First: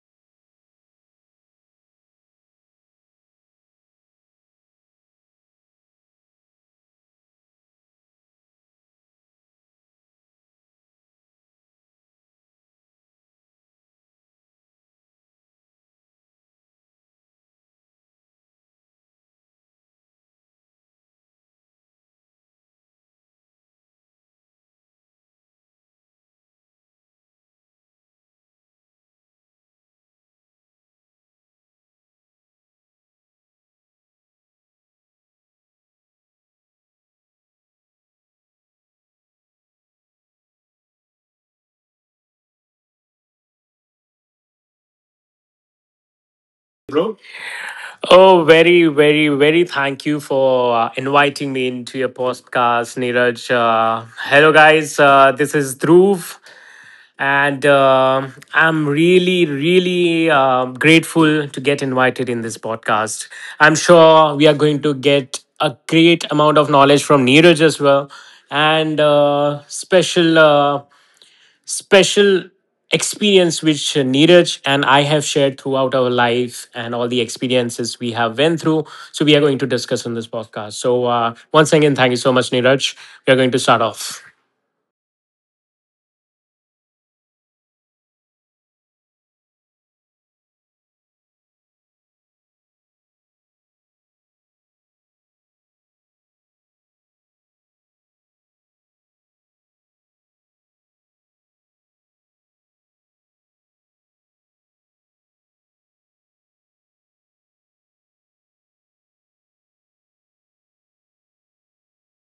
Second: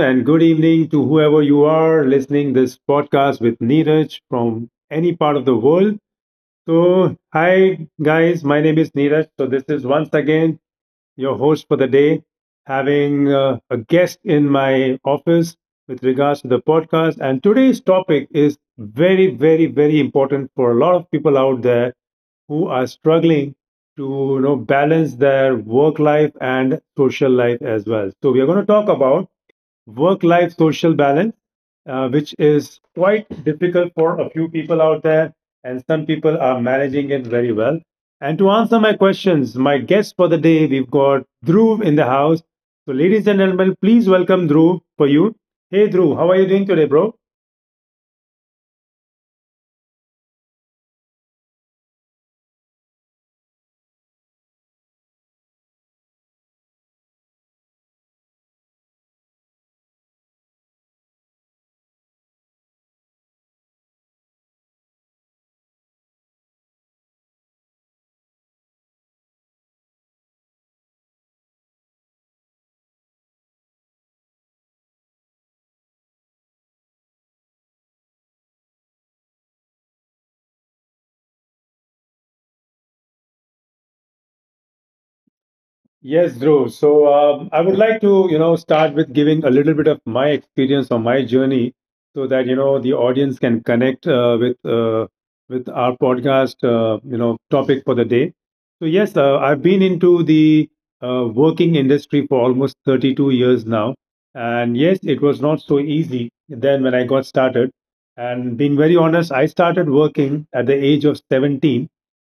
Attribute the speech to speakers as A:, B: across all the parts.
A: and good evening to whoever you are listening this podcast with Neeraj from any part of the world. So, hi guys, my name is Neeraj. So this is once again your host for the day, having a guest in my office with regards to the podcast. And today's topic is very, very, very important for a lot of people out there who are struggling to balance their work life and social life as well. So we are going to talk about work life social balance, which is quite difficult for a few people out there, and some people are managing it very well. And to answer my questions, my guest for the day, we've got Dhruv in the house. So, ladies and gentlemen, please welcome Dhruv for you. Hey, Dhruv, how are you doing today, bro?
B: Bro. Oh, very, very, very thank you for inviting me into your podcast, Neeraj. Hello, guys. This is Dhruv, and I'm really, really grateful to get invited in this podcast. I'm sure we are going to get a great amount of knowledge from Neeraj as well, and special experience which Neeraj and I have shared throughout our life and all the experiences we have went through. So we are going to discuss in this podcast. So once again, thank you so much, Neeraj. We are going to start off.
A: Yes, Dhruv. So I would like to, start with giving a little bit of my experience or my journey, so that the audience can connect with with our podcast, topic for the day. So yes, I've been into the working industry for almost 32 years now, and yes, it was not so easy then when I got started. And being very honest, I started working at the age of 17,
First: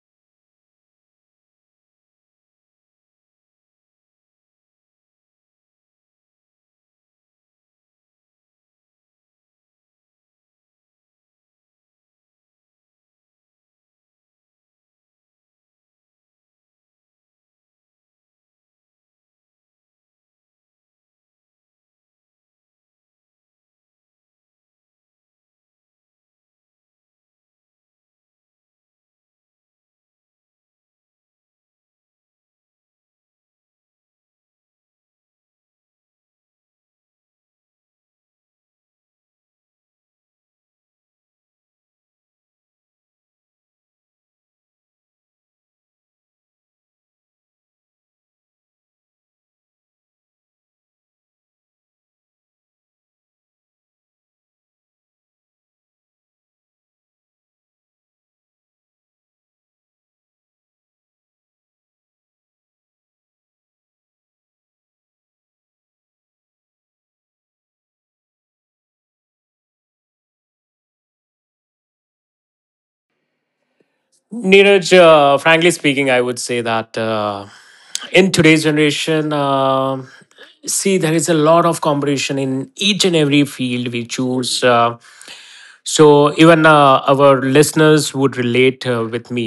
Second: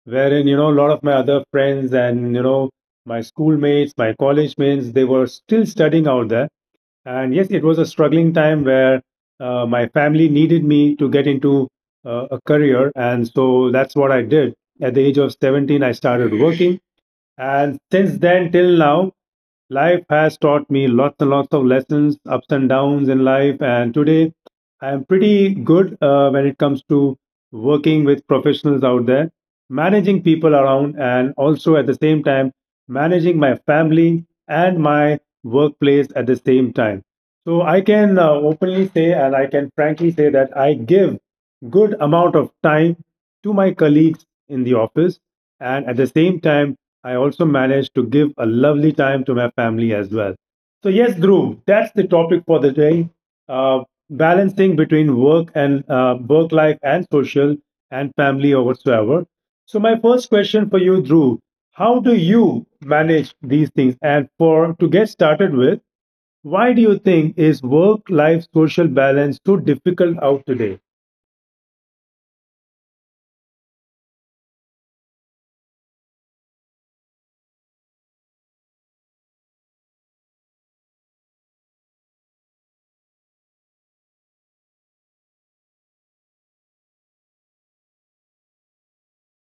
A: wherein a lot of my other friends and my schoolmates, my college mates, they were still studying out there. And yes, it was a struggling time where my family needed me to get into a career. And so that's what I did. At the age of 17, I started working, and since then till now, life has taught me lots and lots of lessons, ups and downs in life. And today I am pretty good when it comes to working with professionals out there, managing people around, and also at the same time, managing my family and my workplace at the same time. So I can openly say, and I can frankly say, that I give good amount of time to my colleagues in the office, and at the same time I also managed to give a lovely time to my family as well. So, yes, Dhruv, that's the topic for the day. Uh, balancing between work and work life and social and family or whatsoever. So, my first question for you, Dhruv, how do you manage these things? And for to get started with, why do you think is work life social balance so difficult out today?
B: Neeraj, frankly speaking, I would say that in today's generation, see, there is a lot of competition in each and every field we choose. So even our listeners would relate with me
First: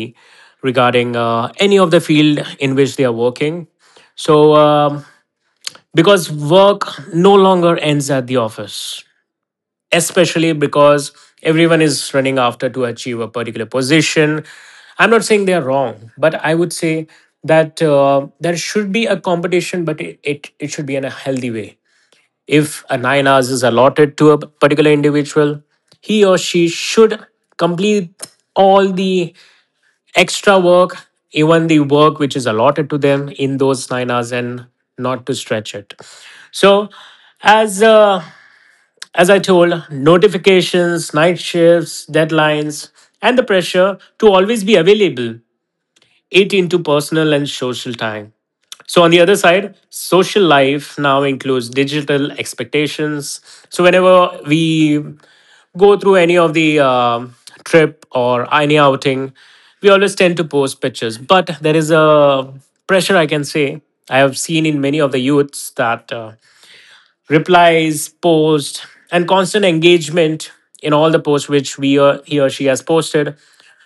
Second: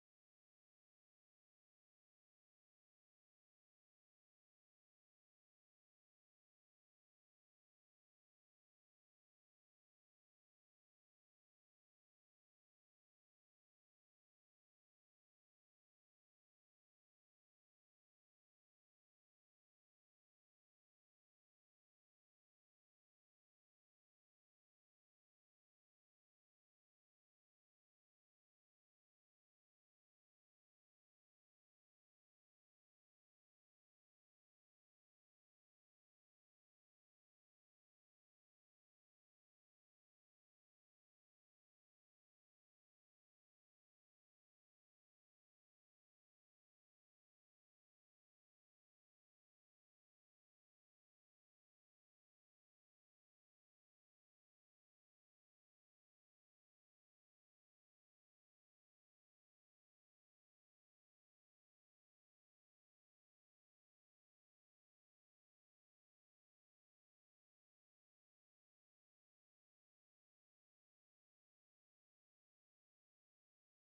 B: regarding any of the field in which they are working. So because work no longer ends at the office, especially because everyone is running after to achieve a particular position. I'm not saying they are wrong, but I would say that there should be a competition, but it should be in a healthy way if a 9 hours is allotted to a particular individual, he or she should complete all the extra work, even the work which is allotted to them in those 9 hours, and not to stretch it. So, as uh, as I told, notifications, night shifts, deadlines, and the pressure to always be available it into personal and social time. So on the other side, social life now includes digital expectations. So whenever we go through any of the trip or any outing, we always tend to post pictures. But there is a pressure I can say I have seen in many of the youths that. Replies, posts, and constant engagement in all the posts which we or he or she has posted.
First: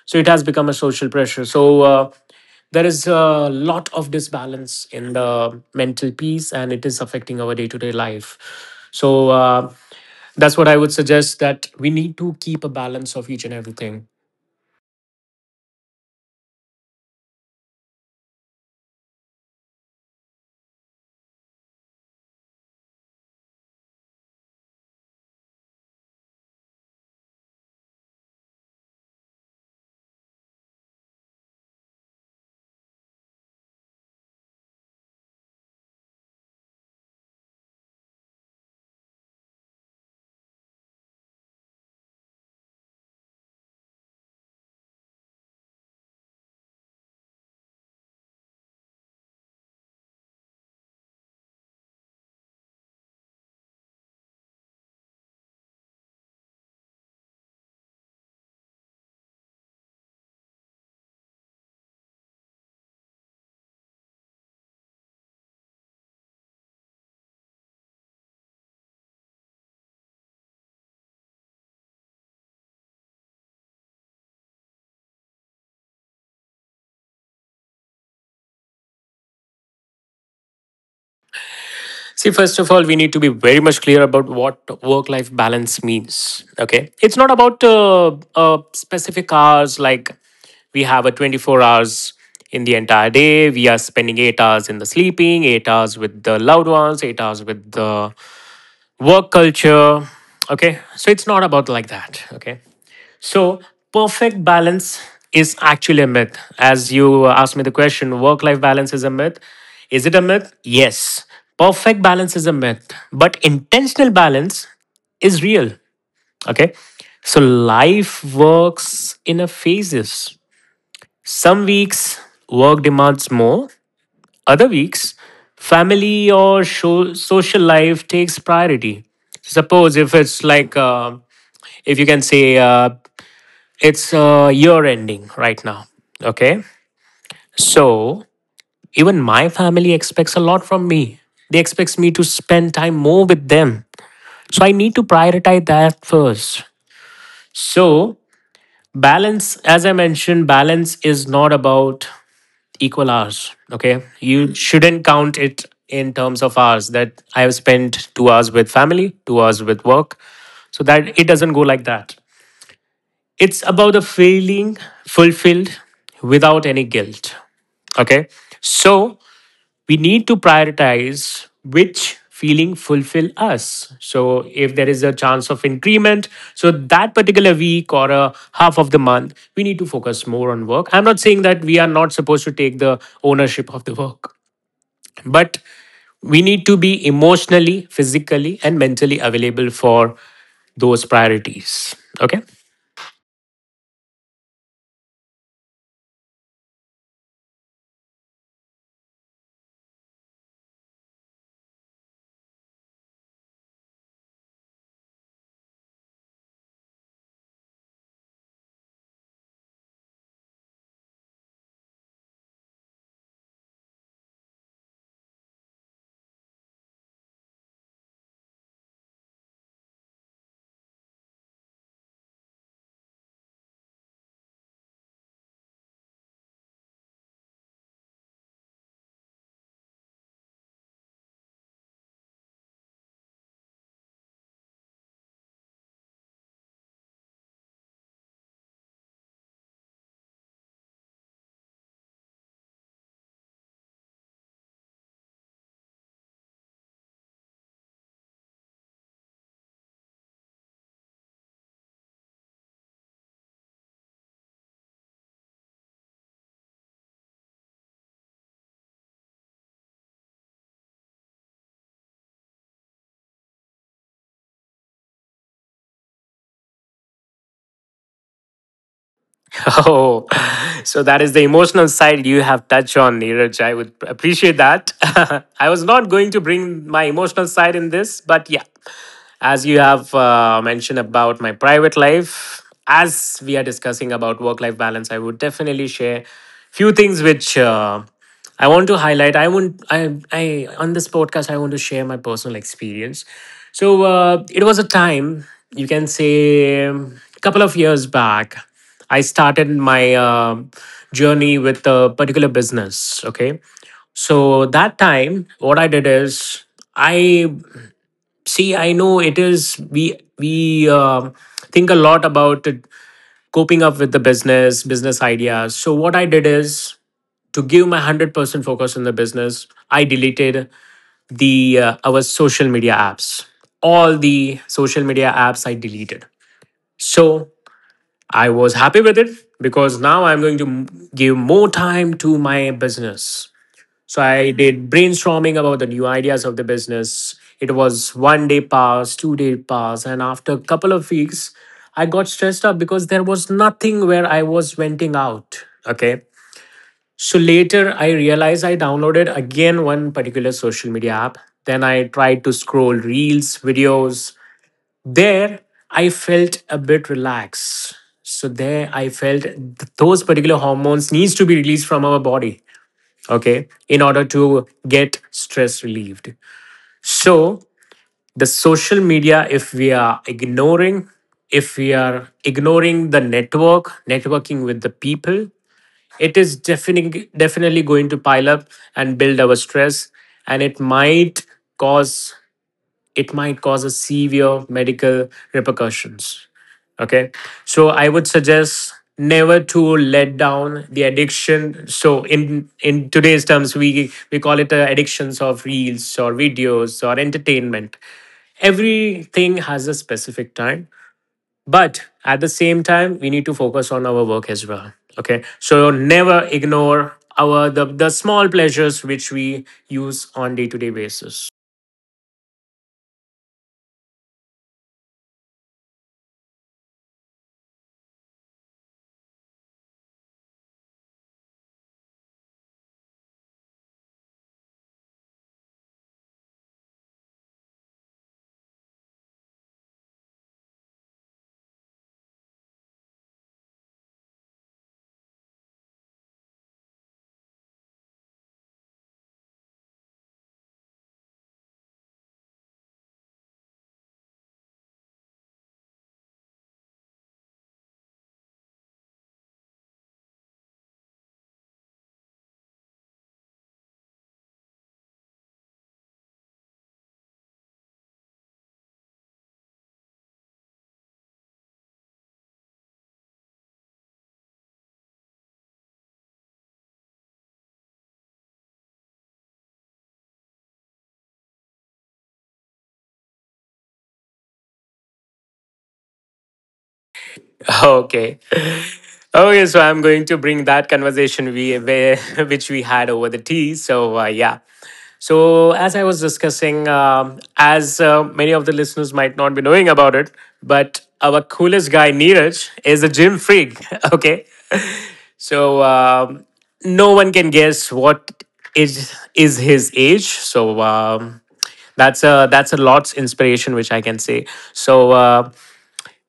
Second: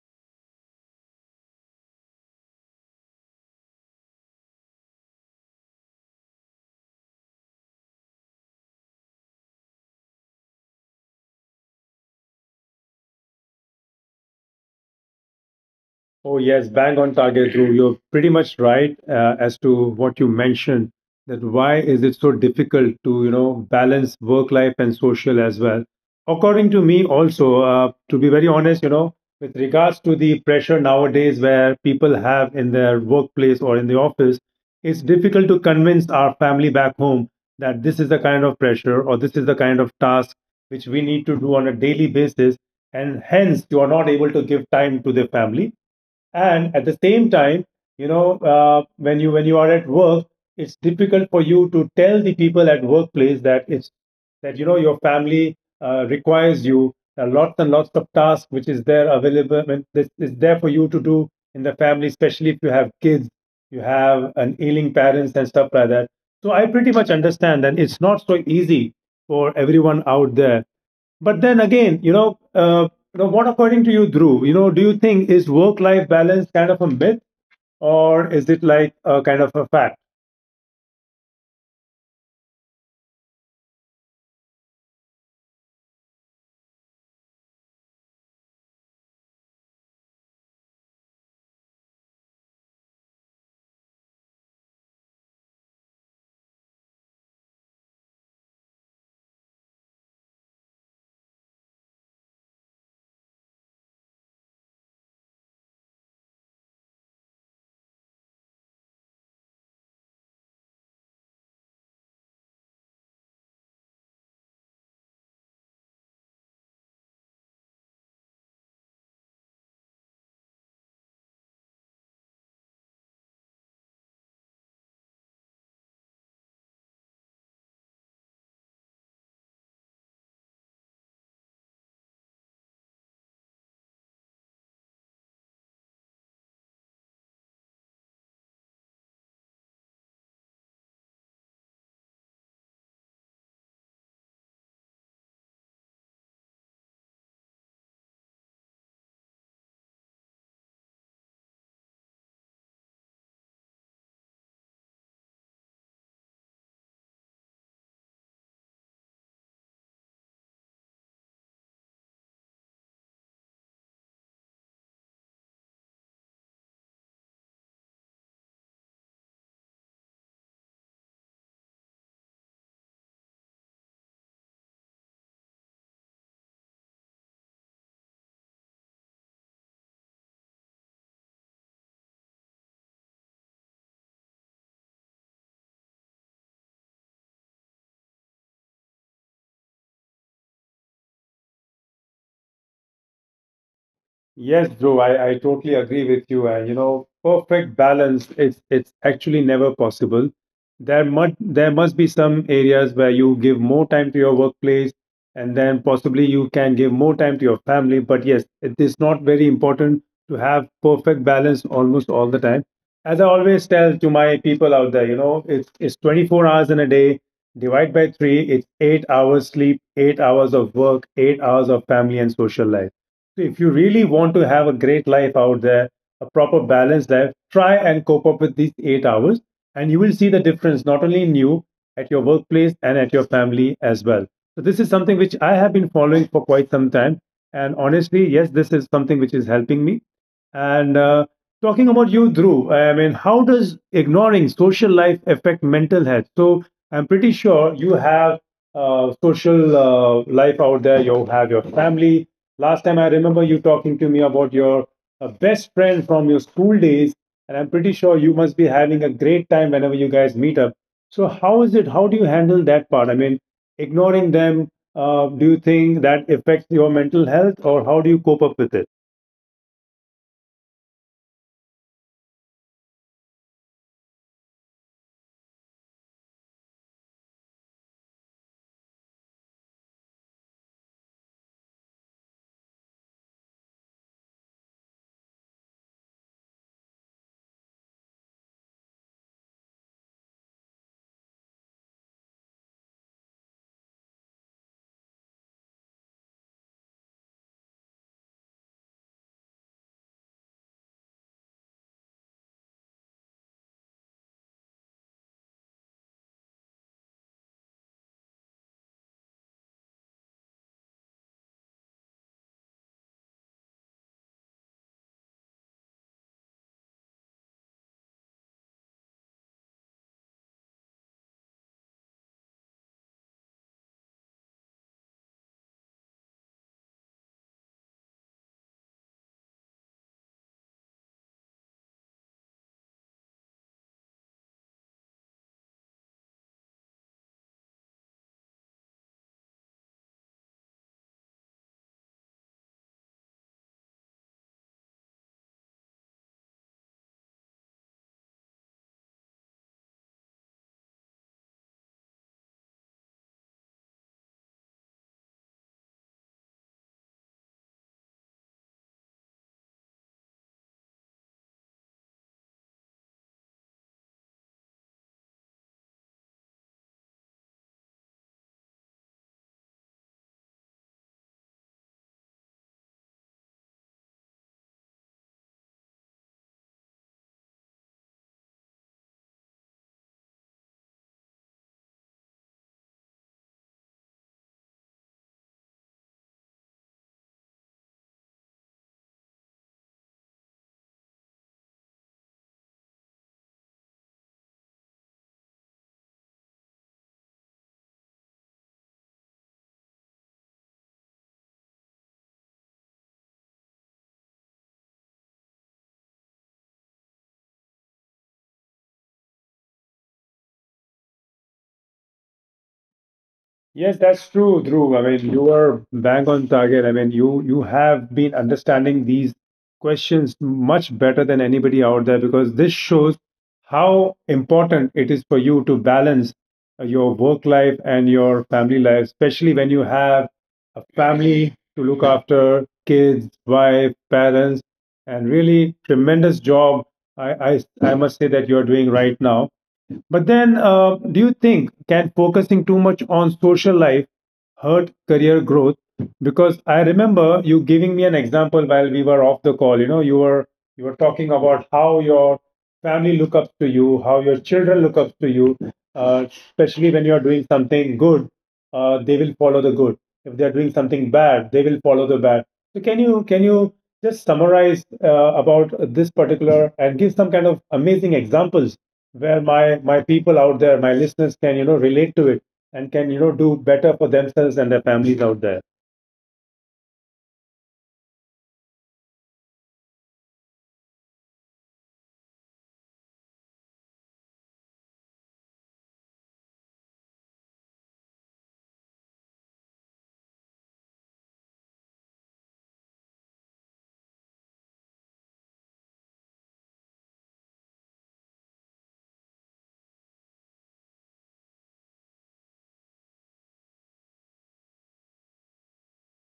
B: So it has become a social pressure. So there is a lot of disbalance in the mental peace, and it is affecting our day to day life. So that's what I would suggest that we need to keep a balance of each and everything.
A: Oh, yes, bang on target, Dhruv. You're pretty much right as to what you mentioned, that why is it so difficult to, you know, balance work life and social as well. According to me also, to be very honest, you know, with regards to the pressure nowadays where people have in their workplace or in the office, it's difficult to convince our family back home that this is the kind of pressure or this is the kind of task which we need to do on a daily basis, and hence you are not able to give time to the family. And at the same time, when you are at work, it's difficult for you to tell the people at workplace that it's that your family requires you, lots and lots of tasks which is there available when this is there for you to do in the family, especially if you have kids, you have an ailing parents and stuff like that. So I pretty much understand that it's not so easy for everyone out there. But then again, now, what according to you, Dhruv, you know, do you think is work-life balance kind of a myth or is it like a kind of a fact?
B: See, first of all, we need to be very much clear about what work life balance means. Okay. It's not about specific hours, like we have a 24 hours in the entire day. We are spending 8 hours in the sleeping, 8 hours with the loved ones, 8 hours with the work culture. Okay. So it's not about like that. Okay. So, perfect balance is actually a myth. As you asked me the question, work life balance is a myth. Is it a myth? Yes. Perfect balance is a myth, but intentional balance is real. Okay. So, life works in a phases. Some weeks, work demands more, other weeks, family or show, social life takes priority suppose if it's like if you can say it's a year ending right now. Okay. So even my family expects a lot from me. They expect me to spend time more with them. So I need to prioritize that first. So balance, as I mentioned, balance is not about equal hours. Okay. You shouldn't count it in terms of hours that I have spent 2 hours with family, 2 hours with work. So that it doesn't go like that. It's about the feeling fulfilled without any guilt. Okay. So we need to prioritize which feeling fulfill us. So if there is a chance of increment, so that particular week or a half of the month, we need to focus more on work. I'm not saying that we are not supposed to take the ownership of the work, but we need to be emotionally, physically, and mentally available for those priorities. Okay.
A: Yes, Dhruv, I totally agree with you. And you know, perfect balance, it's actually never possible. There must be some areas where you give more time to your workplace, and then possibly you can give more time to your family. But yes, it is not very important to have perfect balance almost all the time. As I always tell to my people out there, you know, it's 24 hours in a day, divide by three, it's 8 hours sleep, 8 hours of work, 8 hours of family and social life. So if you really want to have a great life out there, a proper balanced life, try and cope up with these 8 hours. And you will see the difference not only in you, at your workplace, and at your family as well. So, this is something which I have been following for quite some time. And honestly, yes, this is something which is helping me. And talking about you, Dhruv, I mean, how does ignoring social life affect mental health? So I'm pretty sure you have social life out there. You have your family. Last time I remember you talking to me about your best friend from your school days, and I'm pretty sure you must be having a great time whenever you guys meet up. So how is it? How do you handle that part? I mean, ignoring them. Do you think that affects your mental health, or how do you cope up with it?
B: Oh, so that is the emotional side you have touched on, Neeraj. I would appreciate that. I was not going to bring my emotional side in this, but yeah, as you have mentioned about my private life, as we are discussing about work-life balance, I would definitely share few things which I want to highlight. I want. I. I on this podcast. I want to share my personal experience. So it was a time you can say a couple of years back. I started my journey with a particular business. Okay, so that time what I did is I see. I know it is we think a lot about it, coping up with the business ideas. So what I did is to give my 100% focus on the business. I deleted the our social media apps all the social media apps I deleted. So I was happy with it because now I'm going to give more time to my business. So I did brainstorming about the new ideas of the business. It was 1 day pass 2 day pass, and after a couple of weeks I got stressed out because there was nothing where I was venting out. Okay. So later, I realized I downloaded again one particular social media app. Then I tried to scroll reels, videos. There, I felt a bit relaxed. So there, I felt those particular hormones needs to be released from our body, okay, in order to get stress relieved. So the social media, if we are ignoring, if we are ignoring the network, networking with the people, it is definitely going to pile up and build our stress, and it might cause cause a severe medical repercussions. Okay. So I would suggest never to let down the addiction. So in today's terms we call it the addictions of reels or videos or entertainment. Everything has a specific time, but at the same time, we need to focus on our work as well. Okay. So never ignore our the small pleasures which we use on day-to-day basis.
A: Yes, that's true, Dhruv. I mean, you are bang on target. I mean, you have been understanding these questions much better than anybody out there, because this shows how important it is for you to balance your work life and your family life, especially when you have a family to look after, kids, wife, parents, and really tremendous job. I must say that you're doing right now. But then, do you think can focusing too much on social life hurt career growth? Because I remember you giving me an example while we were off the call. You know, you were talking about how your family look up to you, how your children look up to you, uh, especially when you are doing something good, they will follow the good. If they are doing something bad, they will follow the bad. So can you just summarize about this particular and give some kind of amazing examples where my people out there, my listeners, can relate to it and can do better for themselves and their families out there.
B: Okay. Okay, so I'm going to bring that conversation which we had over the tea. So yeah. So as I was discussing, as many of the listeners might not be knowing about it, but our coolest guy Neeraj is a gym freak. Okay, so no one can guess what is his age. So that's a lot's inspiration, which I can say. So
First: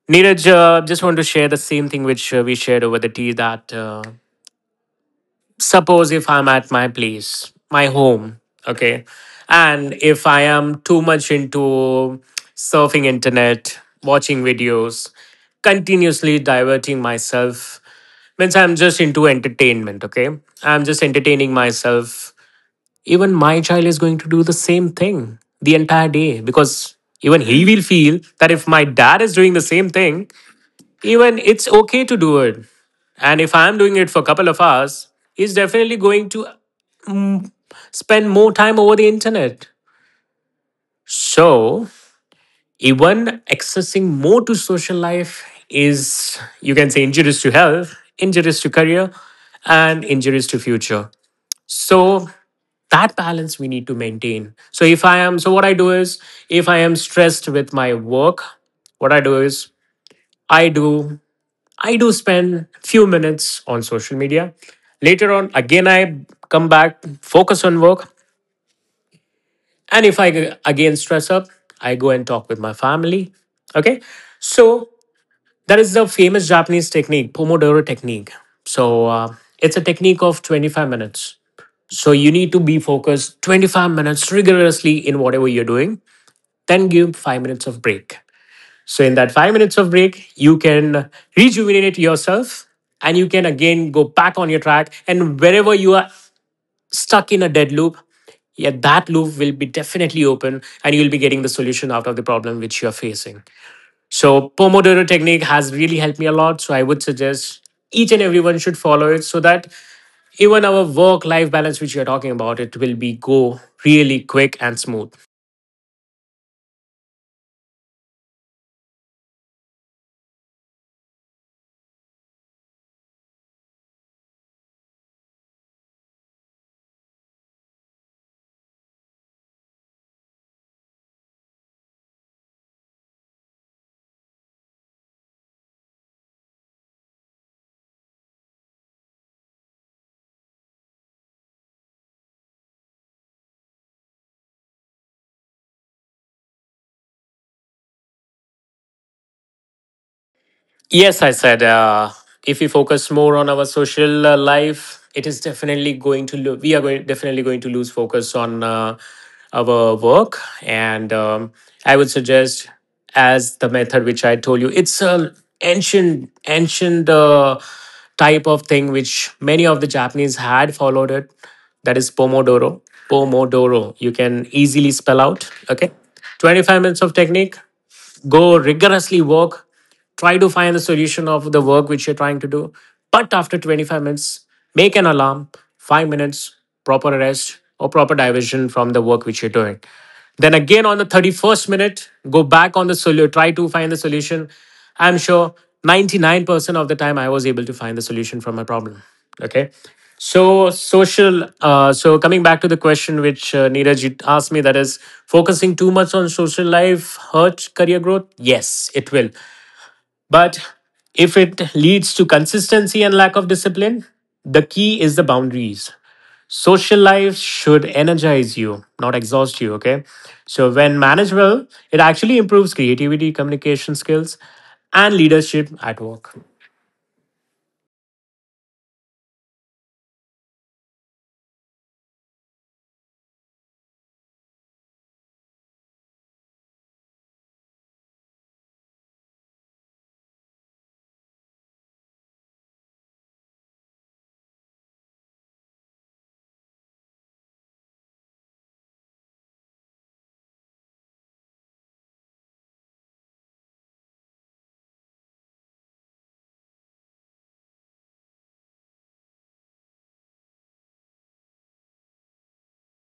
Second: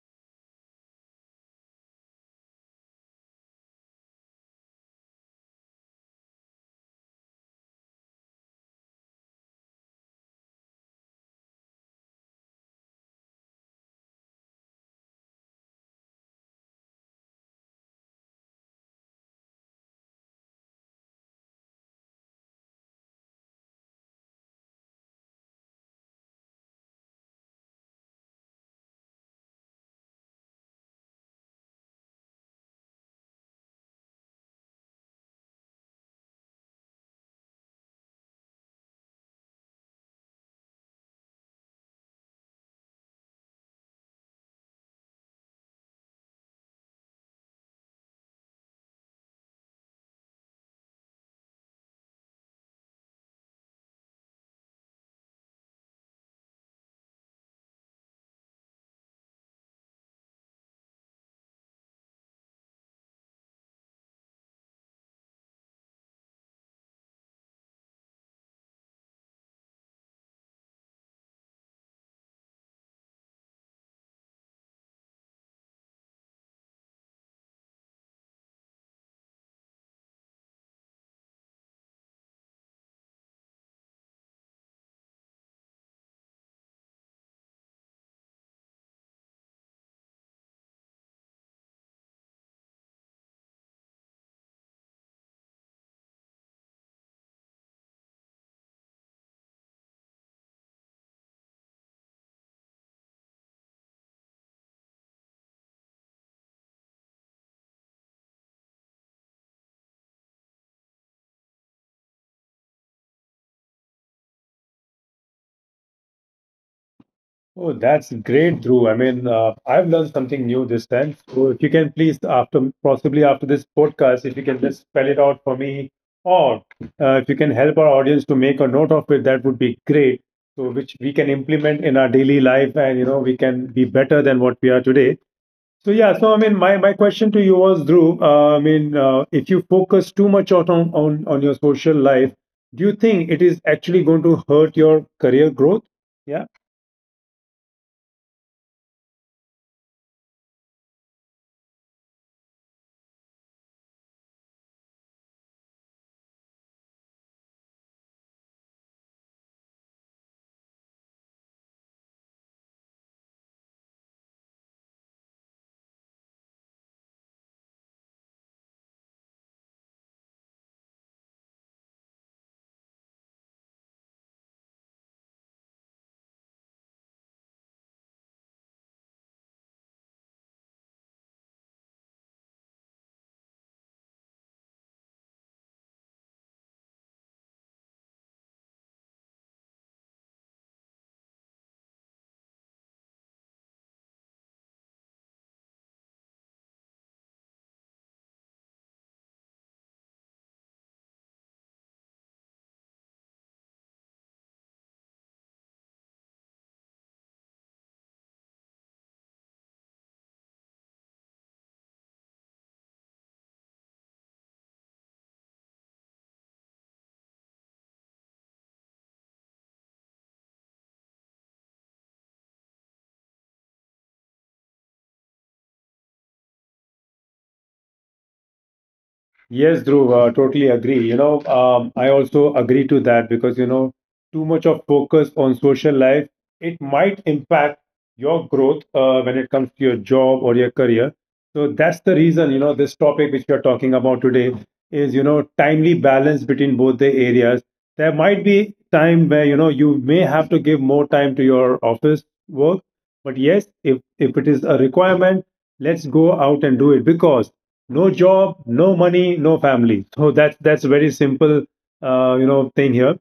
B: Neeraj, just want to share the same thing which we shared over the tea that suppose if I'm at my place, my home, okay, and if I am too much into surfing internet, watching videos, continuously diverting myself, means I'm just into entertainment, okay? I'm just entertaining myself. Even my child is going to do the same thing the entire day because even he will feel that if my dad is doing the same thing, even it's okay to do it. And if I'm doing it for a couple of hours, he's definitely going to spend more time over the internet. So even accessing more to social life is, you can say, injurious to health, injurious to career, and injurious to future. So that balance we need to maintain. So if I am, so what I do is, if I am stressed with my work, what I do is, I do, I do spend few minutes on social media. Later on, again I come back, focus on work. And if I again stress up, I go and talk with my family. Okay. So that is the famous Japanese technique, Pomodoro technique. So it's a technique of 25 minutes. So you need to be focused 25 minutes rigorously in whatever you're doing, then give 5 minutes of break. So in that 5 minutes of break, you can rejuvenate yourself and you can again go back on your track. And wherever you are stuck in a dead loop, yeah, that loop will be definitely open and you'll be getting the solution out of the problem which you're facing. So, Pomodoro technique has really helped me a lot. So, I would suggest each and everyone should follow it so that even our work life balance, which you're talking about, it will be go really quick and smooth.
A: Oh, that's great, Drew. I mean, I've learned something new this time. So, if you can please, after possibly after this podcast, if you can just spell it out for me, or if you can help our audience to make a note of it, that would be great. So, which we can implement in our daily life, and you know, we can be better than what we are today. So, yeah. So, I mean, my question to you was, Drew. If you focus too much on on your social life, do you think it is actually going to hurt your career growth? Yeah?
B: Yes, I said, if we focus more on our social life, it is definitely going to lo- we are going definitely going to lose focus on our work, and I would suggest as the method which I told you, it's a ancient type of thing which many of the Japanese had followed it. That is Pomodoro. Pomodoro, you can easily spell out. Okay, 25 minutes of technique, go rigorously work, try to find the solution of the work which you're trying to do. But after 25 minutes, make an alarm. 5 minutes proper rest or proper diversion from the work which you're doing. Then again on the 31st minute, go back on the solution, try to find the solution. I'm sure 99% of the time I was able to find the solution from my problem. Okay, so social. So coming back to the question which Neeraj, you asked me, that is, focusing too much on social life hurt career growth. Yes, it will. But if it leads to consistency and lack of discipline, the key is the boundaries. Social life should energize you, not exhaust you. Okay. So when managed well, it actually improves creativity, communication skills, and leadership at work.
A: Yes, Dhruv, totally agree. You know, I also agree to that because, you know, too much of focus on social life, it might impact your growth when it comes to your job or your career. So that's the reason, you know, this topic which we are talking about today is, you know, timely balance between both the areas. There might be time where, you know, you may have to give more time to your office work, but yes, if it is a requirement, let's go out and do it, because no job, no money, no family. So that's a very simple, thing here.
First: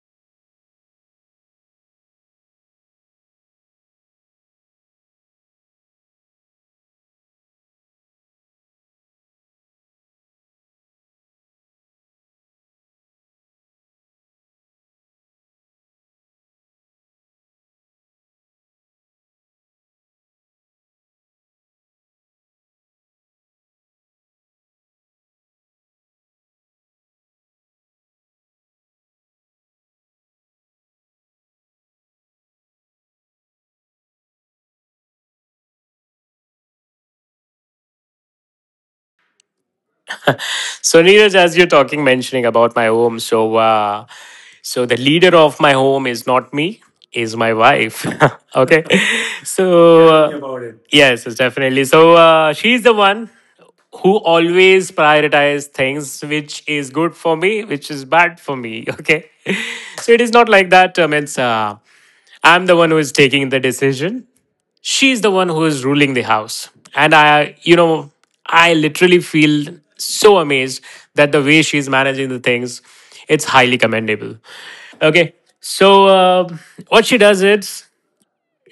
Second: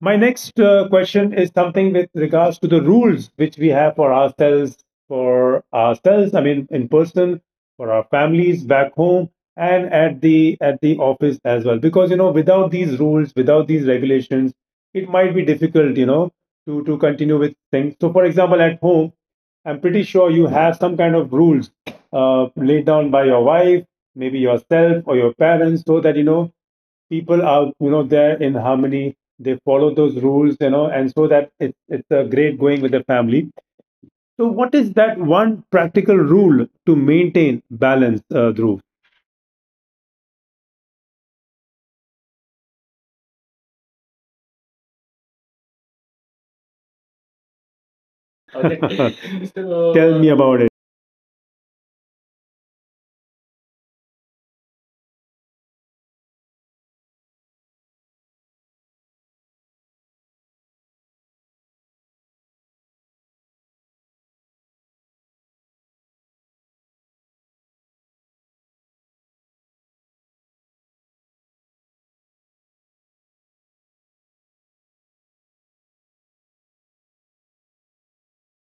A: My next question is something with regards to the rules which we have for ourselves, for ourselves. I mean, in person, for our families back home, and at the office as well. Because you know, without these rules, without these regulations, it might be difficult, you know, to continue with things. So, for example, at home, I'm pretty sure you have some kind of rules laid down by your wife, maybe yourself or your parents, so that people are there in harmony. They follow those rules, you know, and so that it's a great going with the family. So, what is that one practical rule to maintain balance, Dhruv?
B: So, Neeraj, as you're talking, mentioning about my home, so the leader of my home is not me, is my wife.
A: Okay.
B: Okay,
A: So,
B: so
A: tell me about it.
B: uh, yes, yes, definitely. She's the one who always prioritizes things which is good for me, which is bad for me. Okay, so it is not like that. I mean, I'm the one who is taking the decision, she's the one who is ruling the house, and I I literally feel so amazed that the way she's managing the things, it's highly commendable. Okay, so what she does is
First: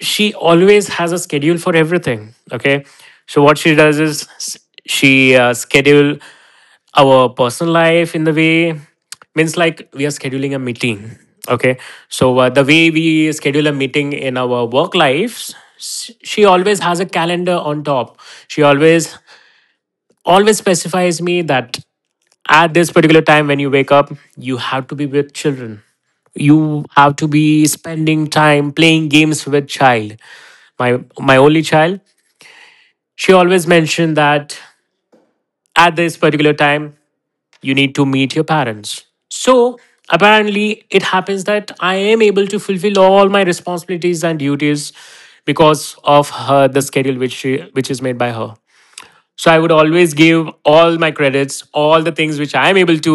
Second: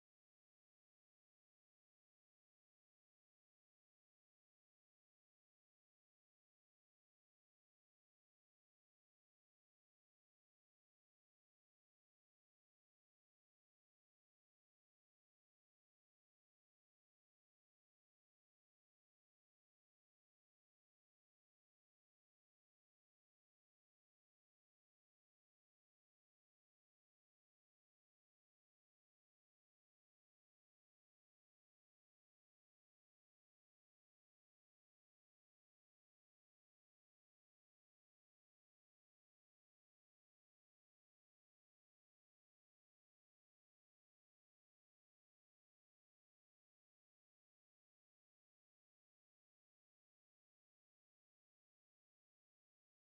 B: she always has a schedule for everything. Okay, so what she does is, she schedule our personal life in the way, means like we are scheduling a meeting. Okay, so the way we schedule a meeting in our work lives, she always has a calendar on top. She always always specifies me that at this particular time when you wake up, you have to be with children, you have to be spending time playing games with child, my only child. She always mentioned that at this particular time you need to meet your parents. So apparently it happens that I am able to fulfill all my responsibilities and duties because of her, the schedule which she, which is made by her. So I would always give all my credits, all the things which I'm able to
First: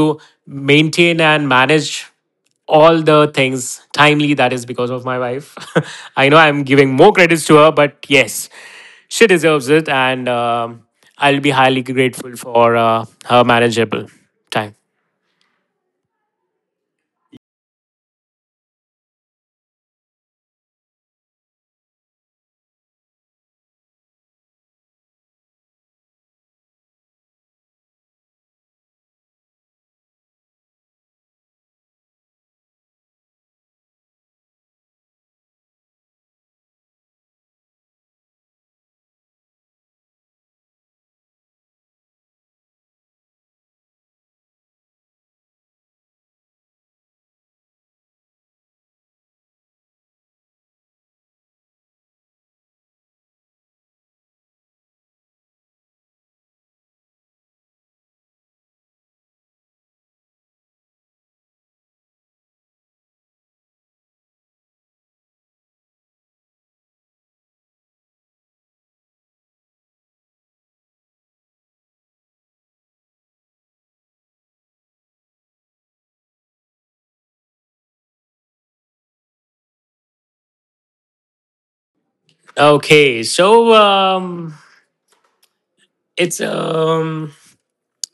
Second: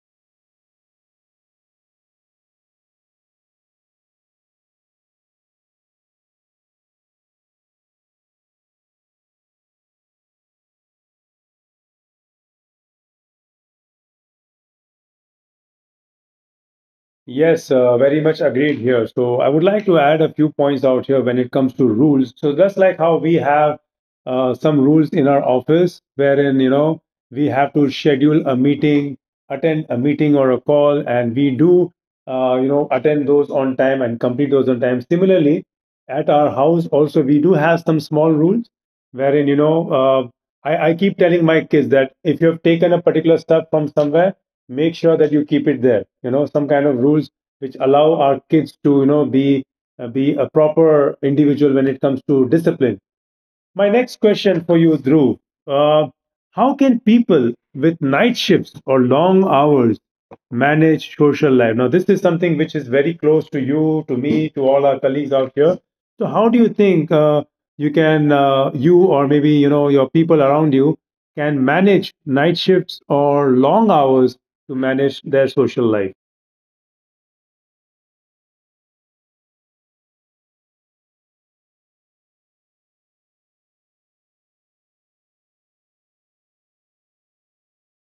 B: maintain and manage all the things timely. That is because of my wife. I know I'm giving more credits to her, but yes, she deserves it. And I'll be highly grateful for her manageable time.
A: Yes, very much agreed here. So I would like to add a few points out here when it comes to rules. So just like how we have some rules in our office, wherein you know we have to schedule a meeting, attend a meeting or a call, and we do you know attend those on time and complete those on time. Similarly, at our house also we do have some small rules, wherein I keep telling my kids that if you have taken a particular stuff from somewhere, make sure that you keep it there, you know, some kind of rules which allow our kids to you know be a proper individual when it comes to discipline. My next question for you, Dhruv. Uh, how can people with night shifts or long hours manage social life? Now, this is something which is very close to you, to me, to all our colleagues out here. So, how do you think you can, you or maybe you know your people around you, can manage night shifts or long hours to manage their social life?
B: Okay, so it's,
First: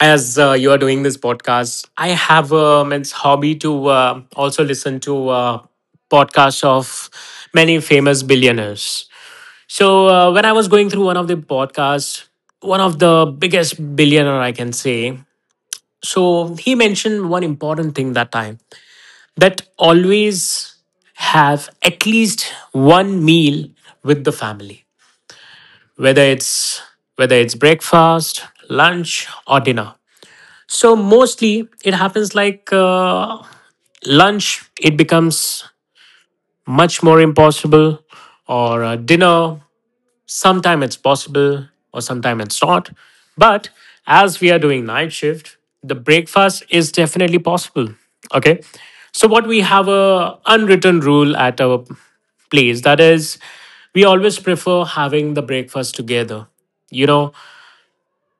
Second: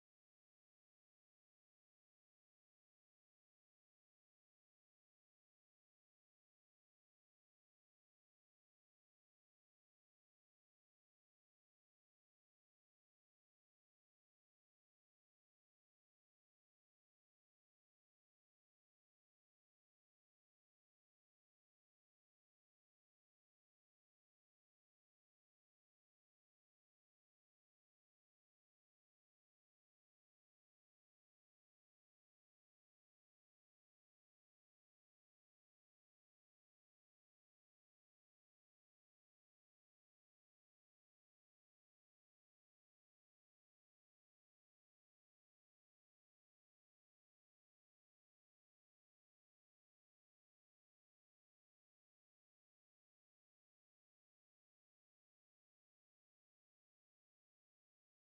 B: as you are doing this podcast, I have a means hobby to also listen to podcasts of many famous billionaires. So when I was going through one of the podcasts, one of the biggest billionaire I can say, so he mentioned one important thing that time, that always have at least one meal with the family, whether it's whether it's breakfast, lunch, or dinner. So mostly it happens like lunch, it becomes much more impossible, or dinner, sometime it's possible, or sometime it's not. But as we are doing night shift, the breakfast is definitely possible. Okay. So what we have a unwritten rule at our place, that is, we always prefer having the breakfast together. You know,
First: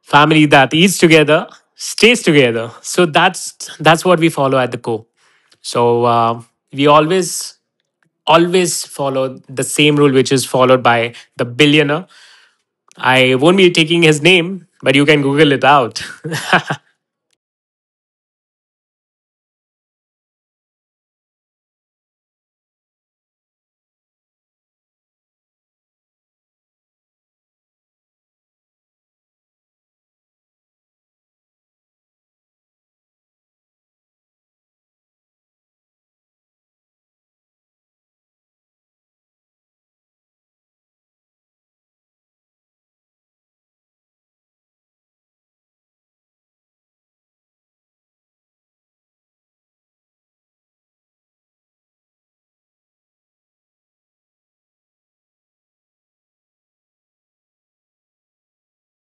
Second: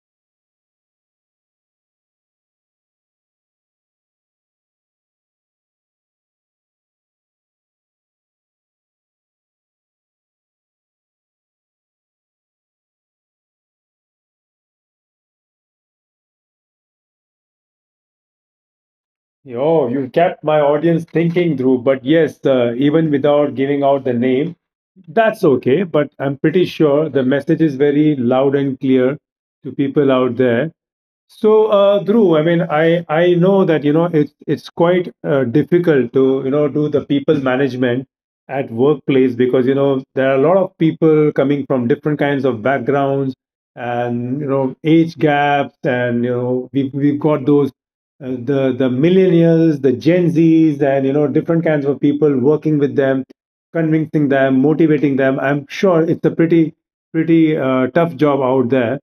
B: family that eats together stays together. So that's what we follow at the core. So uh, we always always follow the same rule which is followed by the billionaire. I won't be taking his name, but you can google it out.
A: Oh, you kept my audience thinking, Dhruv. But yes, even without giving out the name, that's okay, but I'm pretty sure the message is very loud and clear to people out there. So, Dhruv, I mean, I know that you know it's quite difficult to you know do the people management at workplace because you know there are a lot of people coming from different kinds of backgrounds and you know age gaps, and you know we've got those the millennials, the Gen Zs, and you know different kinds of people working with them, convincing them, motivating them. I'm sure it's a pretty tough job out there,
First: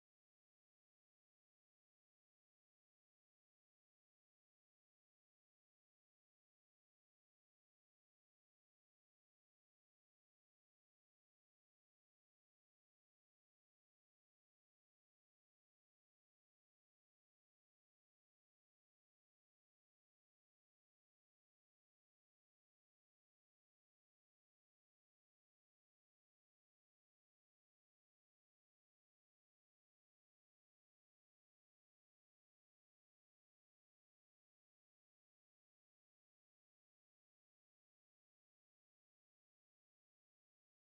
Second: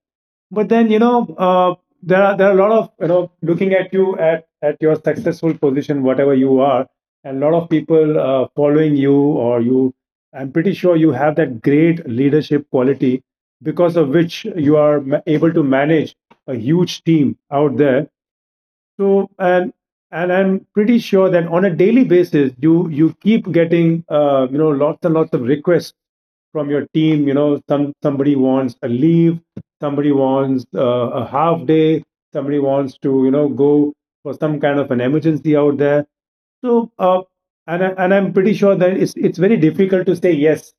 A: but then you know there are a lot of you know looking at you at your successful position whatever you are, and a lot of people following you or you. I'm pretty sure you have that great leadership quality because of which you are able to manage a huge team out there. So, and I'm pretty sure that on a daily basis, you keep getting you know lots and lots of requests from your team. You know, somebody wants a leave, somebody wants a half day, somebody wants to you know go for some kind of an emergency out there. So, and I'm pretty sure that it's very difficult to say yes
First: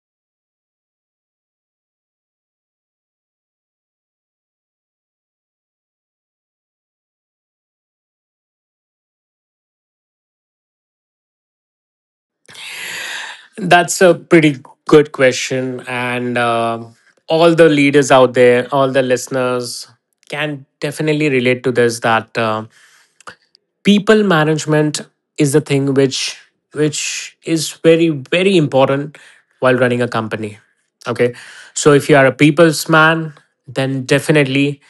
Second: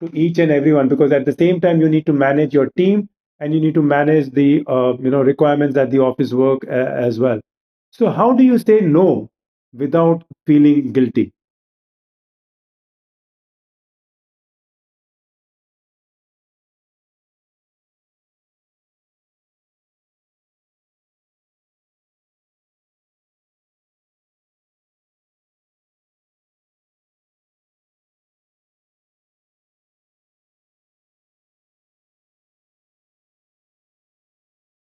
A: to each and everyone because at the same time you need to manage your team and you need to manage the you know requirements at the office work as well. So, how do you say no without feeling guilty?
B: That's a pretty good question. And All the leaders out there, all the listeners can definitely relate to this that people management is the thing which is very very important while running a company. Okay, so if you are a people's man, then definitely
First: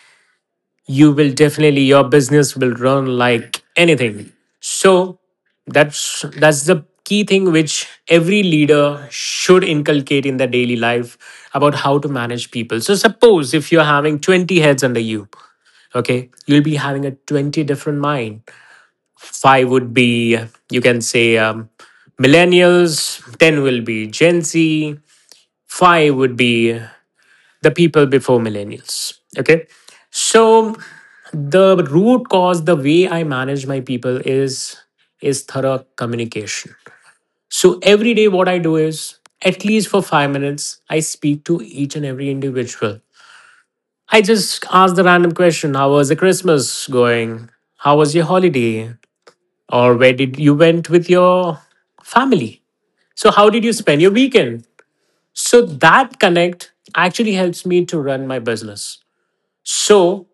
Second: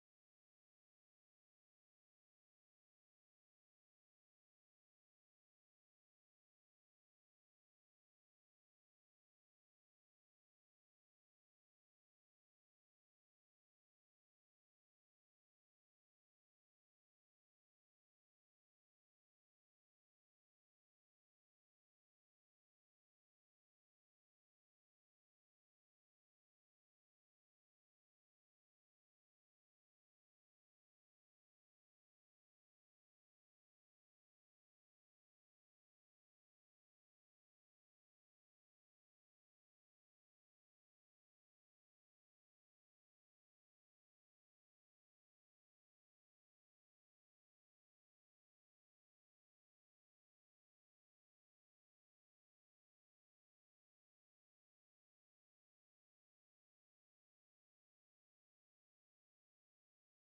B: you will, definitely your business will run like anything. So that's the key thing which every leader should inculcate in their daily life about how to manage people. So suppose if you're having 20 heads under you, okay, you'll be having a 20 different mind. Five would be, you can say, millennials, 10 will be gen z, 5 would be the people before millennials. Okay, so the root cause, the way I manage my people is, thorough communication. So every day what I do is, at least for 5 minutes I speak to each and every individual. I just ask the random question, how was the Christmas going, how was your holiday, or where did you went with your family, so how did you spend your weekend. So that connect actually helps me to run my business. So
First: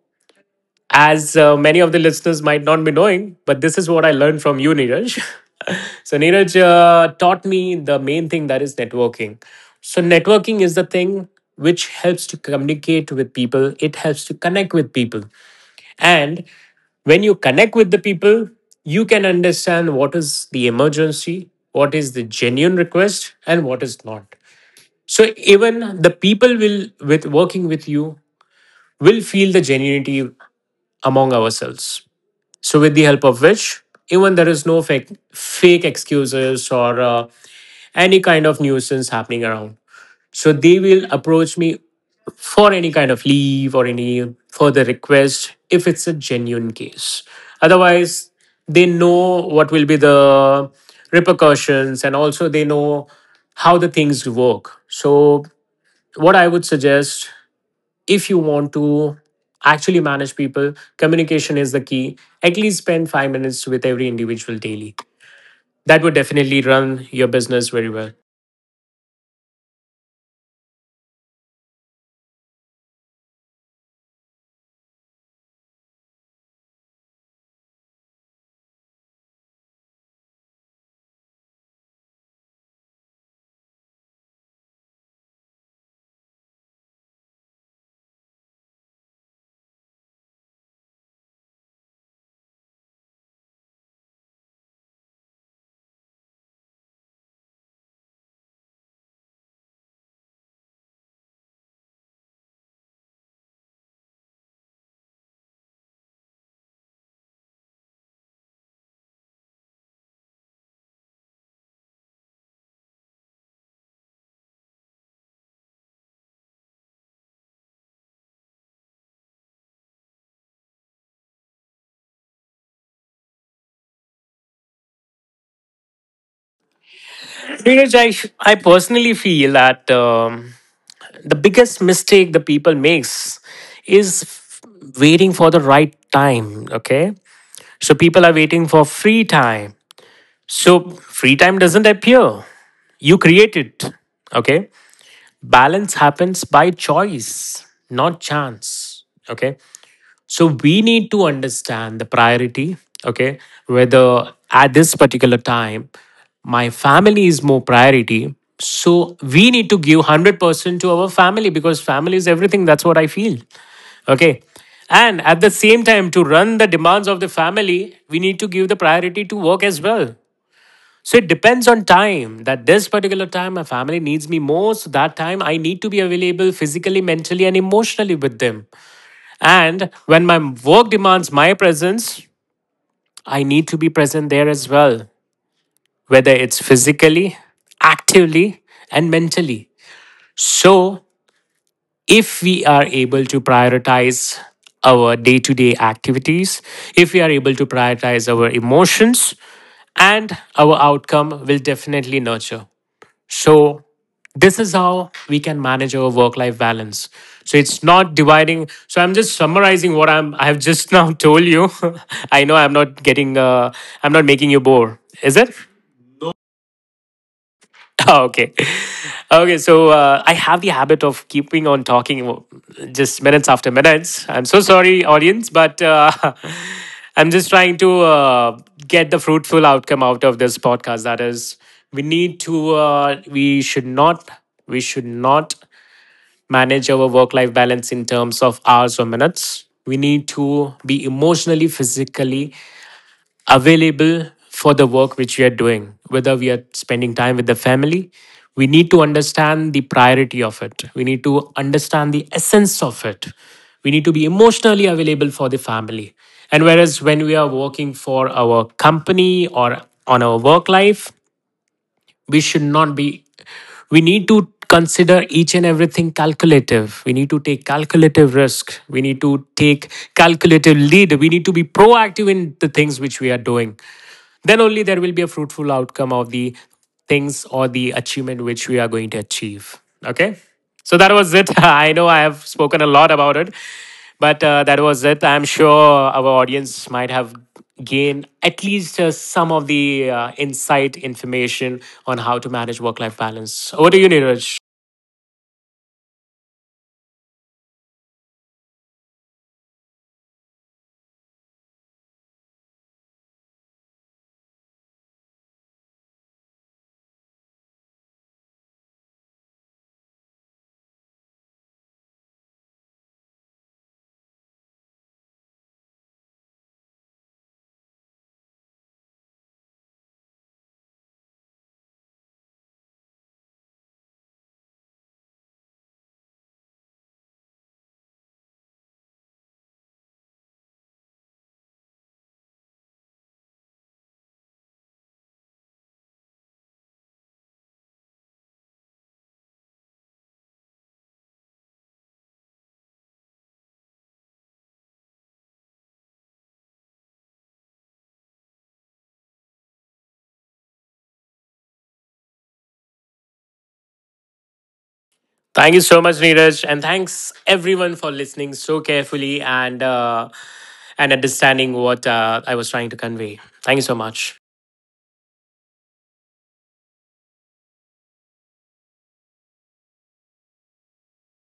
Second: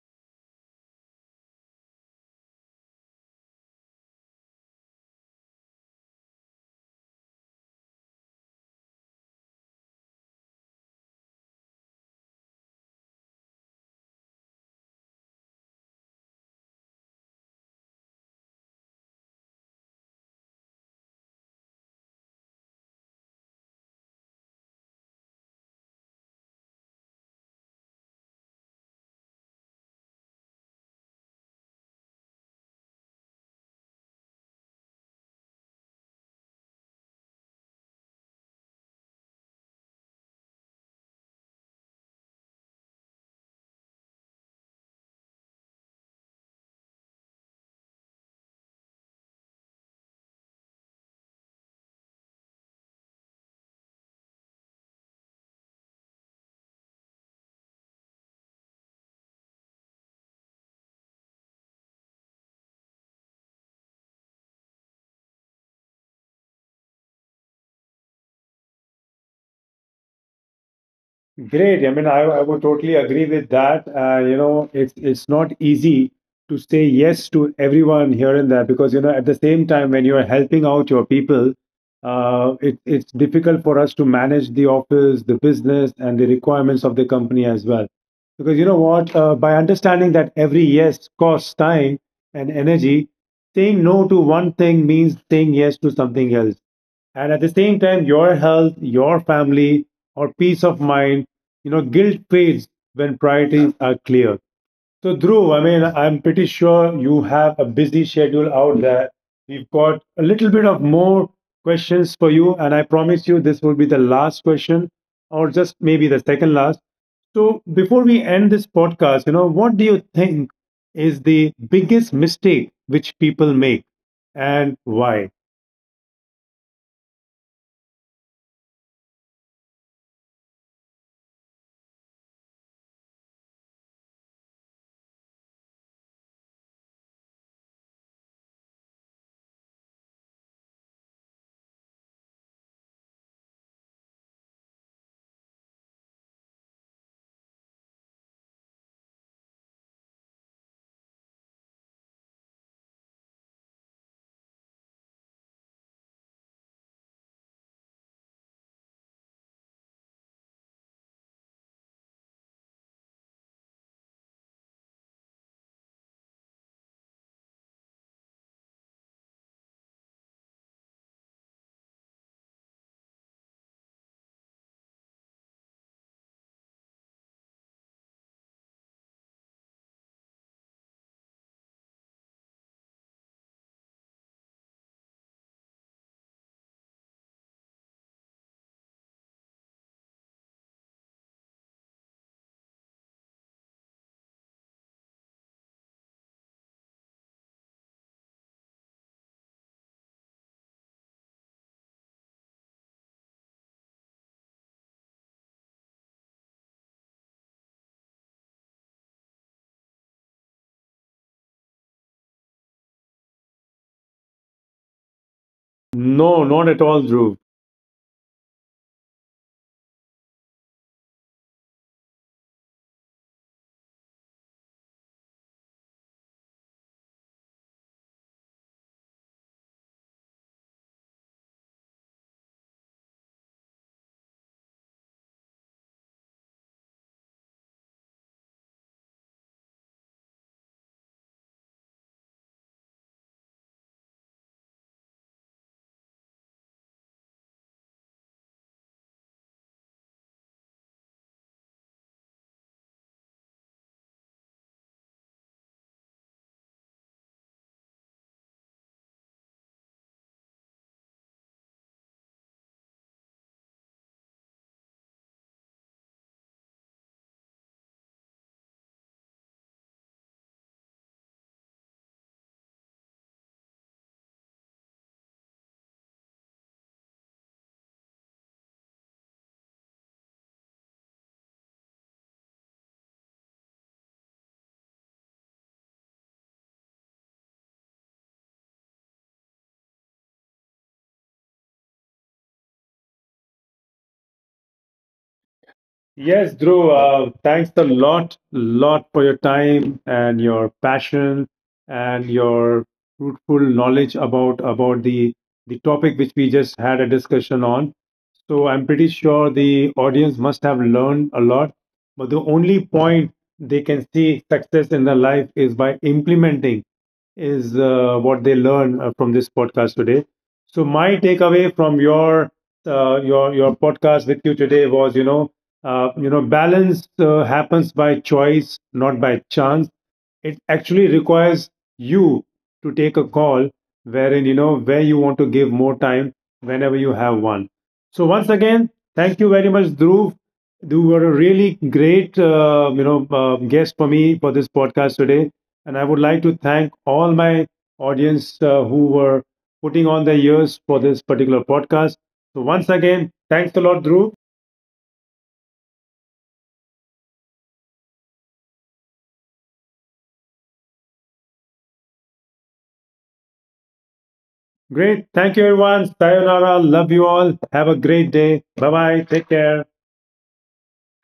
B: as many of the listeners might not be knowing, but this is what I learned from you, Neeraj. So Neeraj taught me the main thing, that is, networking. So networking is the thing which helps to communicate with people, it helps to connect with people. And when you connect with the people, you can understand what is the emergency, what is the genuine request, and what is not. So even the people will, with working with you, will feel the genuinity among ourselves. So with the help of which, even there is no fake excuses or any kind of nuisance happening around. So they will approach me for any kind of leave or any further request if it's a genuine case. Otherwise, they know what will be the repercussions, and also they know how the things work. So, what I would suggest, if you want to actually manage people, communication is the key. At least spend 5 minutes with every individual daily. That would definitely run your business very well.
A: Great. I mean, I would totally agree with that. You know, it's not easy to say yes to everyone here and there because you know at the same time when you're helping out your people, it's difficult for us to manage the office, the business, and the requirements of the company as well. Because you know what? By understanding that every yes costs time and energy, saying no to one thing means saying yes to something else. And at the same time, your health, your family, or peace of mind, you know, guilt fades when priorities are clear. So, Dhruv, I mean, I'm pretty sure you have a busy schedule out there. We've got a little bit of more questions for you, and I promise you this will be the last question, or just maybe the second last. So, before we end this podcast, you know, what do you think is the biggest mistake which people make, and why?
B: Neeraj, I personally feel that. The biggest mistake the people makes is, waiting for the right time. Okay, so people are waiting for free time. So free time doesn't appear, you create it. Okay, balance happens by choice, not chance. Okay, so we need to understand the priority, okay? Whether at this particular time, my family is more priority. So we need to give 100% to our family, because family is everything. That's what I feel, okay? And at the same time, to run the demands of the family, we need to give the priority to work as well. So it depends on time, that this particular time my family needs me most. That time I need to be available physically, mentally, and emotionally with them. And when my work demands my presence, I need to be present there as well, whether it's physically, actively, and mentally. So, if we are able to prioritize our day to day activities, if we are able to prioritize our emotions, and our outcome will definitely nurture. So, this is how we can manage our work life balance. So, it's not dividing. So, I'm just summarizing what I have just now told you. I know I'm not getting, I'm not making you bored. Is it?
A: No, not at all, Dhruv.
B: Oh, okay. Okay, so I have the habit of keeping on talking, just minutes after minutes. I'm so sorry, audience, but I'm just trying to get the fruitful outcome out of this podcast, that is, we need to, we should not manage our work life balance in terms of hours or minutes. We need to be emotionally, physically available for the work which we are doing, whether we are spending time with the family. We need to understand the priority of it. We need to understand the essence of it. We need to be emotionally available for the family. And whereas when we are working for our company or on our work life, we should not be we need to consider each and everything calculative. We need to take calculative risk, we need to take calculative lead, we need to be proactive in the things which we are doing. Then only there will be a fruitful outcome of the things or the achievement which we are going to achieve. Okay, so that was it. I know I have spoken a lot about it, but that was it. I'm sure our audience might have gained at least some of the insight information on how to manage work life balance. Over to you, Neeraj.
A: Yes, Drew. Uh, thanks a lot, lot for your time and your passion and your fruitful knowledge about the topic which we just had a discussion on. So I'm pretty sure the audience must have learned a lot, but the only point they can see success in their life is by implementing is what they learn from this podcast today. So my takeaway from your your podcast with you today was, you know, balance happens by choice, not by chance. It actually requires you to take a call wherein, you know, where you want to give more time whenever you have one. So, once again, thank you very much, Dhruv. You were a really great, you know, guest for me for this podcast today. And I would like to thank all my audience who were putting on their ears for this particular podcast. So, once again, thanks a lot, Dhruv.
B: Thank you so much, Neeraj, and thanks everyone for listening so carefully and understanding what I was trying to convey. Thank you so much.
A: Great. Thank you, everyone. Sayonara. Love you all. Have a great day. Bye bye. Take care.